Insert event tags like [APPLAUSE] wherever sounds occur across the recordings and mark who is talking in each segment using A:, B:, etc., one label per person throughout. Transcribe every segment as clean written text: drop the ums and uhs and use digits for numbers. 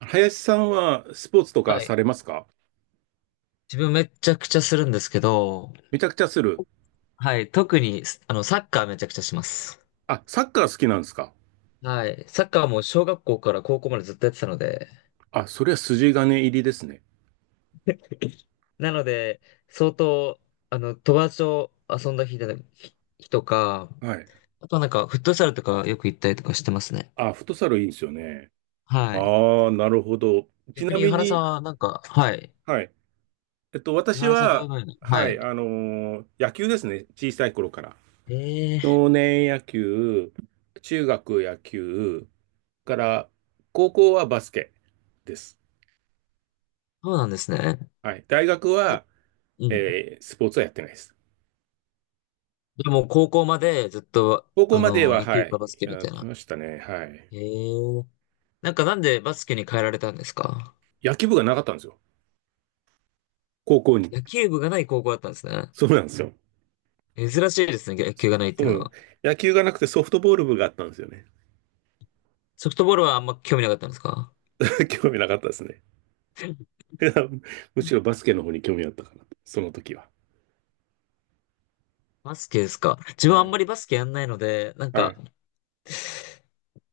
A: 林さんはスポーツとか
B: は
A: さ
B: い。
A: れますか？
B: 自分めちゃくちゃするんですけど、
A: めちゃくちゃする。
B: はい。特にす、あの、サッカーめちゃくちゃします。
A: あ、サッカー好きなんですか？
B: はい。サッカーも小学校から高校までずっとやってたので、
A: あ、それは筋金入りですね。
B: なので、相当、友達と遊んだ日日とか、
A: はい。
B: あとはなんか、フットサルとかよく行ったりとかしてますね。
A: あ、フットサルいいんですよね。
B: はい。
A: ああ、なるほど。ち
B: 逆
A: な
B: に、井
A: み
B: 原さん
A: に、
B: はなんか、はい。
A: はい。
B: 井
A: 私
B: 原さんはどういう
A: は、
B: のに、は
A: はい、
B: い。
A: 野球ですね。小さい頃から。
B: ええ、
A: 少年野球、中学野球、から、高校はバスケです。
B: そうなんですね。
A: はい。大学は、
B: うん。
A: スポーツはやってないです。
B: でも、高校までずっと、
A: 高校までは、
B: 野
A: は
B: 球かバス
A: い、
B: ケみ
A: やっ
B: たい
A: て
B: な。
A: ましたね。はい。
B: へえ。なんかなんでバスケに変えられたんですか？
A: 野球部がなかったんですよ。高校に。
B: 野球部がない高校だったんですね。
A: そうなんですよ。
B: 珍しいですね、野球がないって
A: う
B: いうの
A: ん。
B: は。
A: 野球がなくてソフトボール部があったんですよね。
B: ソフトボールはあんま興味なかったんですか？
A: [LAUGHS] 興味なかったですね。[LAUGHS] むしろバスケの方に興味あったかな。その時は。
B: バスケですか？自分
A: は
B: はあんま
A: い。
B: りバスケやんないので、なん
A: は
B: か、
A: い。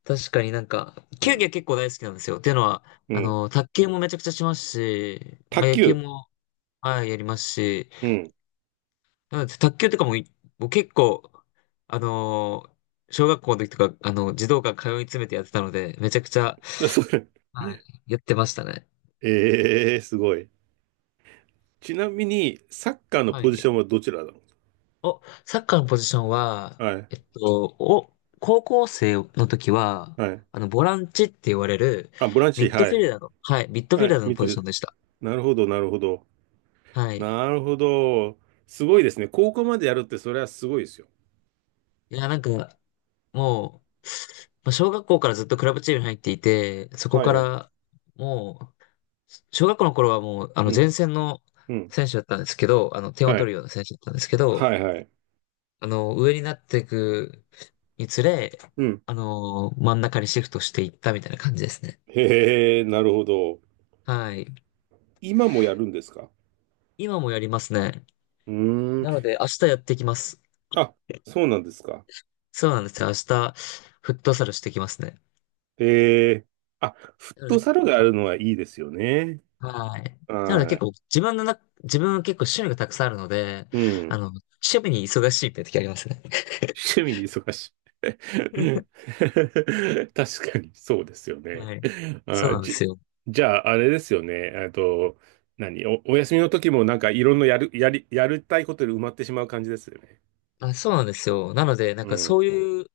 B: 確かになんか、
A: う
B: 球技
A: ん。
B: は結構大好きなんですよ。っていうのは、
A: うん。
B: 卓球もめちゃくちゃしますし、
A: 卓
B: まあ、野球
A: 球。
B: も、はい、やりますし、
A: うん。
B: なので卓球とかももう結構、あの小学校の時とか、児童館通い詰めてやってたので、めちゃくちゃ、
A: [LAUGHS] それ。
B: はい、やってましたね。
A: ええー、すごい。ちなみに、サッカーの
B: は
A: ポジシ
B: い。
A: ョンはどちらだろ
B: サッカーのポジション
A: う。
B: は、
A: はい。
B: お、高校生の時は、
A: はい。
B: ボランチって言われる、
A: あ、ボラン
B: ミ
A: チ、
B: ッド
A: は
B: フィ
A: い。
B: ルダーの、はい、ミッドフ
A: は
B: ィル
A: い。
B: ダーの
A: ミッド
B: ポ
A: フ
B: ジ
A: ィル
B: ショ
A: ダ
B: ンでした。
A: ー、なるほど、なるほど。
B: はい。
A: なるほど。すごいですね。高校までやるって、それはすごいですよ。
B: いや、なんか、もう、まあ小学校からずっとクラブチームに入っていて、そこ
A: はい。
B: か
A: う
B: ら、もう、小学校の頃はもう、前
A: ん。
B: 線の
A: うん。
B: 選手だったんですけど、点を
A: は
B: 取
A: い。
B: るような選手だったんですけど、
A: はいはい。
B: 上になっていくにつれ、
A: うん。
B: 真ん中にシフトしていったみたいな感じですね。
A: へえ、なるほど。
B: はい。
A: 今もやるんですか？
B: 今もやりますね。
A: うー
B: なの
A: ん。
B: で、明日やってきます。
A: あ、そうなんですか。
B: そうなんですよ。明日、フットサルしてきますね。
A: へえ。あ、フッ
B: なの
A: ト
B: で、
A: サルがあるのはいいですよね。
B: はい。なので結
A: は
B: 構、自分は結構趣味がたくさんあるので、
A: い。うん。
B: 趣味に忙しいって時ありますね。
A: 趣
B: [LAUGHS]
A: 味に忙しい。[LAUGHS] 確かにそうですよね。
B: はい。そう
A: あ、
B: なんで
A: じ、
B: すよ。
A: じゃあ、あれですよね。お休みの時もなんかいろんなやる、やり、やりたいことで埋まってしまう感じですよね。
B: あ、そうなんですよ。なので、なん
A: う
B: かそ
A: ん。
B: ういう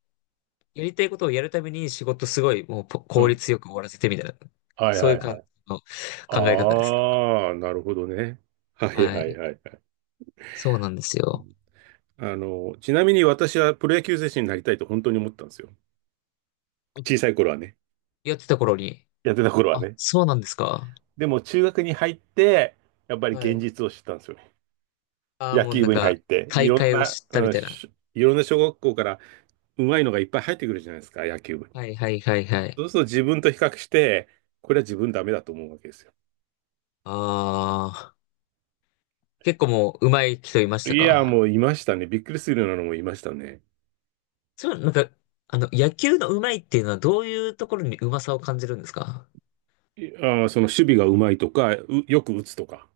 B: やりたいことをやるために仕事すごいもう
A: う
B: 効
A: ん。
B: 率よく終わらせてみたいな、
A: はい
B: そうい
A: は
B: う
A: い
B: 感
A: は
B: じ
A: い。
B: の考え方です。
A: ああ、なるほどね。はい
B: は
A: はい
B: い。
A: はいはい。
B: そうなんです
A: う
B: よ。
A: ん、あの、ちなみに私はプロ野球選手になりたいと本当に思ったんですよ。小さい頃はね。
B: やってた頃に、
A: やってた頃は
B: あ、
A: ね。
B: そうなんですか。
A: でも中学に入って、やっぱり
B: は
A: 現
B: い。
A: 実を知ったんですよね。
B: ああ、
A: 野
B: もう
A: 球
B: なん
A: 部に入
B: か、
A: って、い
B: 大
A: ろん
B: 会を
A: な、
B: 知った
A: う
B: み
A: ん、
B: たいな。
A: しいろんな小学校から上手いのがいっぱい入ってくるじゃないですか、野球部に。
B: はいはいはいはい。
A: そうすると自分と比較して、これは自分ダメだと思うわけですよ。
B: ああ、結構もう上手い人いました
A: いや、
B: か？
A: もういましたね。びっくりするようなのもいましたね。
B: そう、なんか、野球の上手いっていうのはどういうところに上手さを感じるんですか？
A: いあー、その守備が上手いとか、うよく打つとか。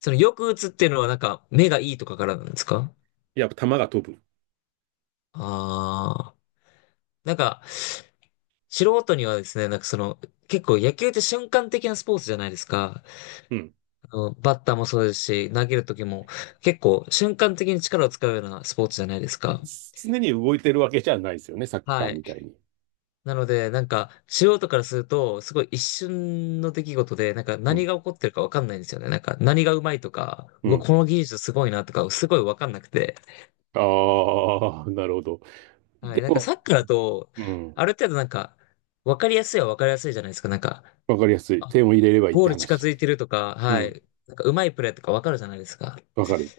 B: そのよく打つっていうのはなんか目がいいとかからなんですか？
A: やっぱ球が飛ぶ。
B: ああー、なんか、素人にはですね、なんかその、結構野球って瞬間的なスポーツじゃないですか。
A: うん。
B: バッターもそうですし、投げる時も結構瞬間的に力を使うようなスポーツじゃないですか。
A: 常に動いてるわけじゃないですよね、サッカー
B: は
A: み
B: い。
A: たいに。
B: なので、なんか、素人からすると、すごい一瞬の出来事で、なんか
A: う
B: 何
A: ん。
B: が起こってるかわかんないんですよね。なんか何がうまいとか、
A: う
B: うわ
A: ん。
B: この技術すごいなとか、すごいわかんなくて。
A: ああ、なるほど。
B: は
A: で
B: い。なんか
A: も、
B: サッカーだと、
A: うん。
B: ある程度なんか、わかりやすいはわかりやすいじゃないですか。なんか、
A: わかりやすい。点を入れればいいっ
B: ゴー
A: て
B: ル近
A: 話。
B: づいてるとか、
A: う
B: は
A: ん。
B: い。なんか、うまいプレーとかわかるじゃないですか。
A: わかる。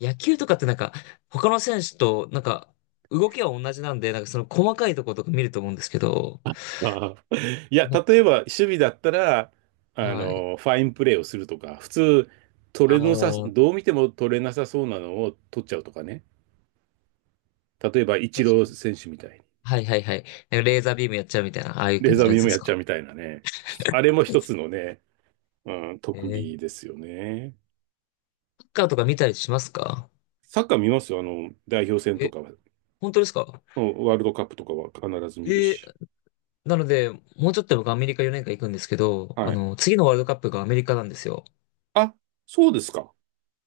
B: 野球とかってなんか、他の選手と、なんか、動きは同じなんで、なんかその細かいところとか見ると思うんですけど、
A: ああ。いや、
B: なん
A: 例
B: か、
A: えば、守備だったら、あ
B: はい。
A: の、ファインプレーをするとか、普通、
B: あ
A: 取れなさ、
B: あ、
A: どう見ても取れなさそうなのを取っちゃうとかね。例えば、イチ
B: 確
A: ロ
B: か
A: ー
B: に。
A: 選手みたいに。
B: はいはいはい。なんかレーザービームやっちゃうみたいな、ああいう
A: レー
B: 感
A: ザ
B: じ
A: ー
B: のや
A: ビー
B: つで
A: ムや
B: す
A: っち
B: か？
A: ゃうみたいなね。あれも一つのね、うん、
B: え
A: 特
B: サ
A: 技ですよね。
B: ッカーとか見たりしますか？
A: サッカー見ますよ。あの、代表戦と
B: え、
A: かは。
B: 本当ですか？
A: うん、ワールドカップとかは必ず見る
B: えー、
A: し。
B: なので、もうちょっと僕アメリカ4年間行くんですけど、
A: はい。
B: 次のワールドカップがアメリカなんですよ。
A: あ、そうですか。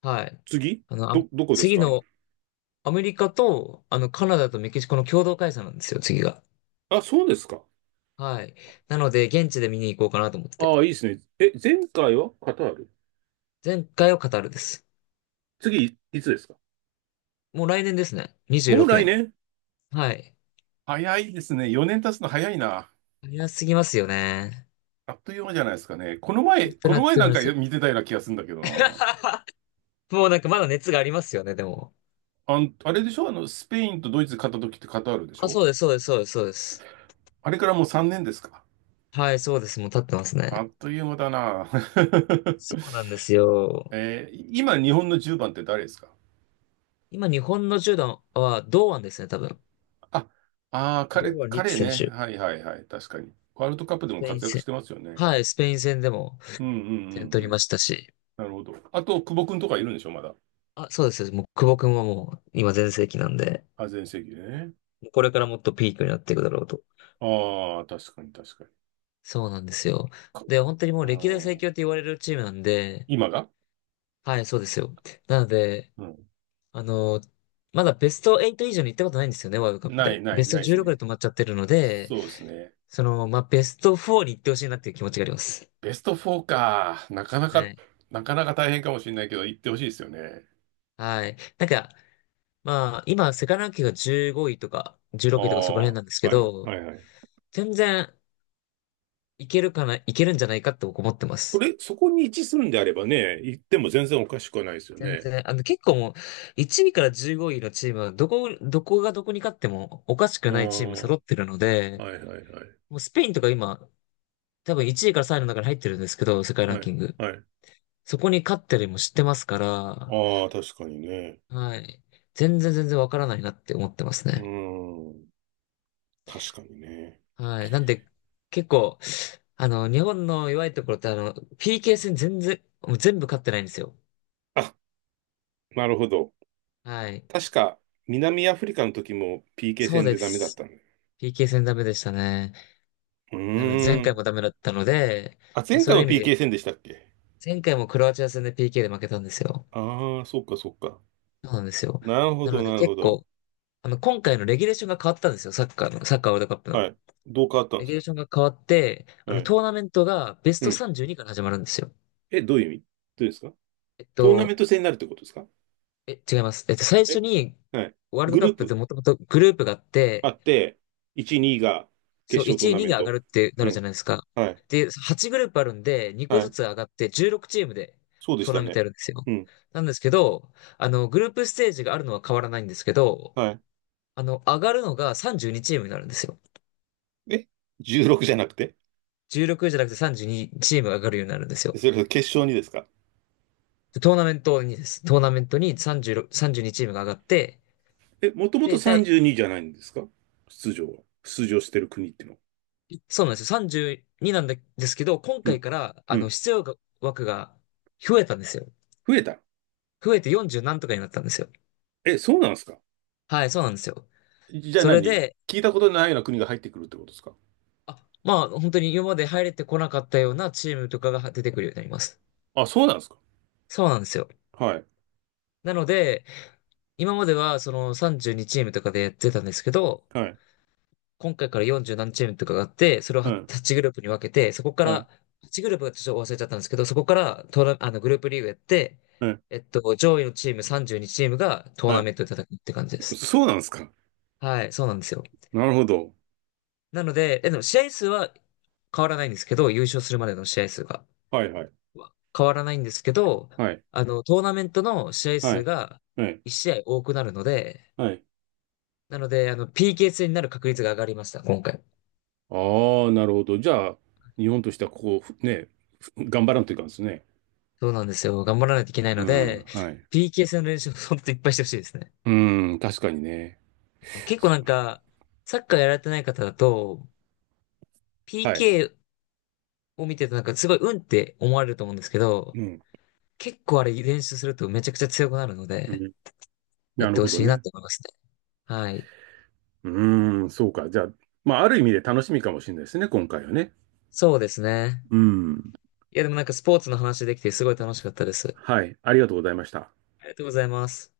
B: はい。
A: 次
B: あの、あ、
A: ど、どこです
B: 次
A: か？
B: の、アメリカと、カナダとメキシコの共同開催なんですよ、次が。
A: あ、そうですか。
B: はい。なので、現地で見に行こうかなと思って。
A: ああ、いいですね。え、前回はカタール？
B: 前回はカタールです。
A: 次、いつですか？
B: もう来年ですね。26
A: もう来
B: 年。
A: 年？
B: はい。
A: 早いですね。4年経つの早いな。
B: 早すぎますよね。
A: あっという間じゃないですかね。この前、
B: 本当
A: こ
B: にあ
A: の
B: っ
A: 前
B: という
A: な
B: 間
A: ん
B: で
A: か
B: すよ。
A: 見てたような気がするんだけどな。
B: [LAUGHS] もうなんかまだ熱がありますよね、でも。
A: あん、あれでしょ、あの、スペインとドイツ勝った時ってカタールでし
B: あ、
A: ょ？
B: そうです、そうです、そうです、そうです。
A: あれからもう3年ですか。
B: はい、そうです。もう立ってます
A: あ
B: ね。
A: っという間だな。
B: そう
A: [LAUGHS]
B: なんですよ。
A: 今、日本の10番って誰ですか？
B: 今、日本の10段は堂安ですね、多分。
A: あ、
B: 堂安律
A: 彼
B: 選
A: ね。
B: 手。
A: はいはいはい。確かに。ワールドカップで
B: ス
A: も
B: ペイン
A: 活躍し
B: 戦。
A: てますよね。
B: はい、スペイン戦でも
A: うんう
B: 点
A: んう
B: 取
A: んう
B: りま
A: ん。
B: したし。
A: なるほど。あと、久保君とかいるんでしょ、まだ。
B: あ、そうです。もう、久保君はもう、今全盛期なんで、
A: あ、全盛期でね。
B: もうこれからもっとピークになっていくだろうと。
A: ああ、確かに確かに。
B: そうなんですよ。
A: か、
B: で、本当にも
A: あ
B: う歴代最
A: ー
B: 強って言われるチームなんで、
A: 今が？
B: はい、そうですよ。なので、
A: うん。
B: あの、まだベスト8以上に行ったことないんですよね、ワールドカップ
A: ない
B: で。
A: な
B: ベ
A: い
B: スト
A: ないです
B: 16
A: ね。
B: で止まっちゃってるので、
A: そうですね。
B: その、まあ、ベスト4に行ってほしいなっていう気持ちがあります。
A: ベスト4か。なかな
B: は
A: か、
B: い。
A: なかなか大変かもしれないけど、行ってほしいですよね。
B: はい。なんか、まあ、今、世界ランキングが15位とか、16
A: あ
B: 位とかそこら
A: あ、
B: 辺なんですけ
A: はいは
B: ど、
A: いはい。
B: 全然いけるかな、いけるんじゃないかって僕思ってま
A: そ
B: す。
A: れ、そこに位置するんであればね、行っても全然おかしくはないですよ
B: 全
A: ね。
B: 然、結構もう、1位から15位のチームは、どこがどこに勝ってもおかしく
A: ああ、
B: ないチーム揃ってるので、
A: はいはいはい。
B: もうスペインとか今、多分1位から3位の中に入ってるんですけど、世界ラン
A: は
B: キ
A: い、
B: ング。
A: はい。
B: そこに勝ったりも知ってますから、
A: ああ、確かにね。
B: はい。全然全然わからないなって思ってます
A: う
B: ね。
A: ーん、確かにね。
B: はい。なんで、結構、日本の弱いところって、PK 戦全然、もう全部勝ってないんですよ。
A: あ、なるほど。
B: はい。
A: 確か、南アフリカの時も PK
B: そう
A: 戦
B: で
A: でダメだっ
B: す。
A: たね。
B: PK 戦ダメでしたね。
A: う
B: なので、前
A: ー
B: 回
A: ん。
B: もダメだったので、
A: あ、前
B: そ
A: 回
B: ういう
A: も
B: 意味で、
A: PK 戦でしたっけ？
B: 前回もクロアチア戦で PK で負けたんですよ。
A: ああー、そっかそっか。
B: そうなんですよ。
A: なるほ
B: な
A: ど、
B: ので、
A: なるほ
B: 結
A: ど。
B: 構、今回のレギュレーションが変わったんですよ。サッカーの、サッカーワールドカップ
A: は
B: の。
A: い。どう変わったん
B: レ
A: で
B: ギ
A: す
B: ュレー
A: か？
B: ションが変わって、
A: はい。
B: トーナメントがベス
A: う
B: ト
A: ん。
B: 32から始まるんですよ。
A: え、どういう意味？どうですか？
B: えっ
A: トーナメン
B: と、
A: ト戦になるってことですか？
B: 違います。最初
A: え、
B: に、
A: はい。
B: ワールド
A: グ
B: カ
A: ル
B: ッ
A: ー
B: プっ
A: プ
B: てもともとグループがあっ
A: あ
B: て、
A: って、1、2が決
B: そう、
A: 勝トー
B: 1位、
A: ナ
B: 2位
A: メン
B: が上が
A: ト。
B: るってな
A: う
B: るじゃ
A: ん。
B: ないですか。
A: はい。
B: で、8グループあるんで、2個
A: は
B: ず
A: い。
B: つ上がって16チームで
A: そうでし
B: トー
A: た
B: ナメント
A: ね。
B: やるんですよ。
A: うん。
B: なんですけど、グループステージがあるのは変わらないんですけど、
A: は
B: 上がるのが32チームになるんですよ。
A: い。え、16じゃなくて？
B: 16じゃなくて32チームが上がるようになるんですよ。
A: それ決勝にですか？
B: でトーナメントにです。トーナメントに36、32チームが上がって、
A: え、もともと
B: で、第、
A: 32じゅうにじゃないんですか？出場は。出場してる国っていうのは。
B: そうなんですよ。32なんですけど、今
A: う
B: 回
A: ん。
B: から、
A: うん。
B: 出場枠が増えたんですよ。
A: 増えた。
B: 増えて40何とかになったんですよ。
A: え、そうなんですか？
B: はい、そうなんですよ。
A: じゃあ
B: それ
A: 何
B: で、
A: 聞いたことないような国が入ってくるってことですか？
B: あ、まあ、本当に今まで入れてこなかったようなチームとかが出てくるようになります。
A: あ、そうなんですか。
B: そうなんですよ。
A: はい。
B: なので、今まではその32チームとかでやってたんですけど、
A: はい。
B: 今回から40何チームとかがあって、それを
A: うん。
B: 8グループに分けて、そこから、
A: はい。
B: 8グループはちょっと忘れちゃったんですけど、そこからトーナ、あの、グループリーグやって、
A: はい。
B: 上位のチーム32チームがトー
A: は
B: ナ
A: い。
B: メントで戦うって感じです。
A: そうなんですか？
B: はい、そうなんですよ。
A: なるほど。
B: なので、でも試合数は変わらないんですけど、優勝するまでの試合数が。
A: はいはい。
B: 変わらないんですけど、
A: はい。
B: トーナメントの試合
A: は
B: 数
A: い。
B: が
A: はい。
B: 1試合多くなるので、
A: はい。
B: なので、PK 戦になる確率が上がりました、今回。
A: ああ、なるほど。じゃあ、日本としてはここをふね、ふ頑張らんといかんですね。
B: そうなんですよ。頑張らないといけない
A: う
B: の
A: ん、
B: で、
A: はい。
B: PK 戦の練習をいっぱいしてほしいですね。
A: うん、確かにね。
B: 結構なんか、サッカーやられてない方だと、
A: はい。
B: PK を見ててなんかすごい運って思われると思うんですけど、
A: うん、
B: 結構あれ練習するとめちゃくちゃ強くなるの
A: う
B: で、
A: ん、
B: やっ
A: なる
B: てほ
A: ほど
B: しいなっ
A: ね。
B: て思いますね。はい。
A: うん、そうか。じゃあ、まあ、ある意味で楽しみかもしれないですね、今回はね。
B: そうですね。
A: うん。
B: いやでもなんかスポーツの話できてすごい楽しかったです。
A: はい。ありがとうございました。
B: ありがとうございます。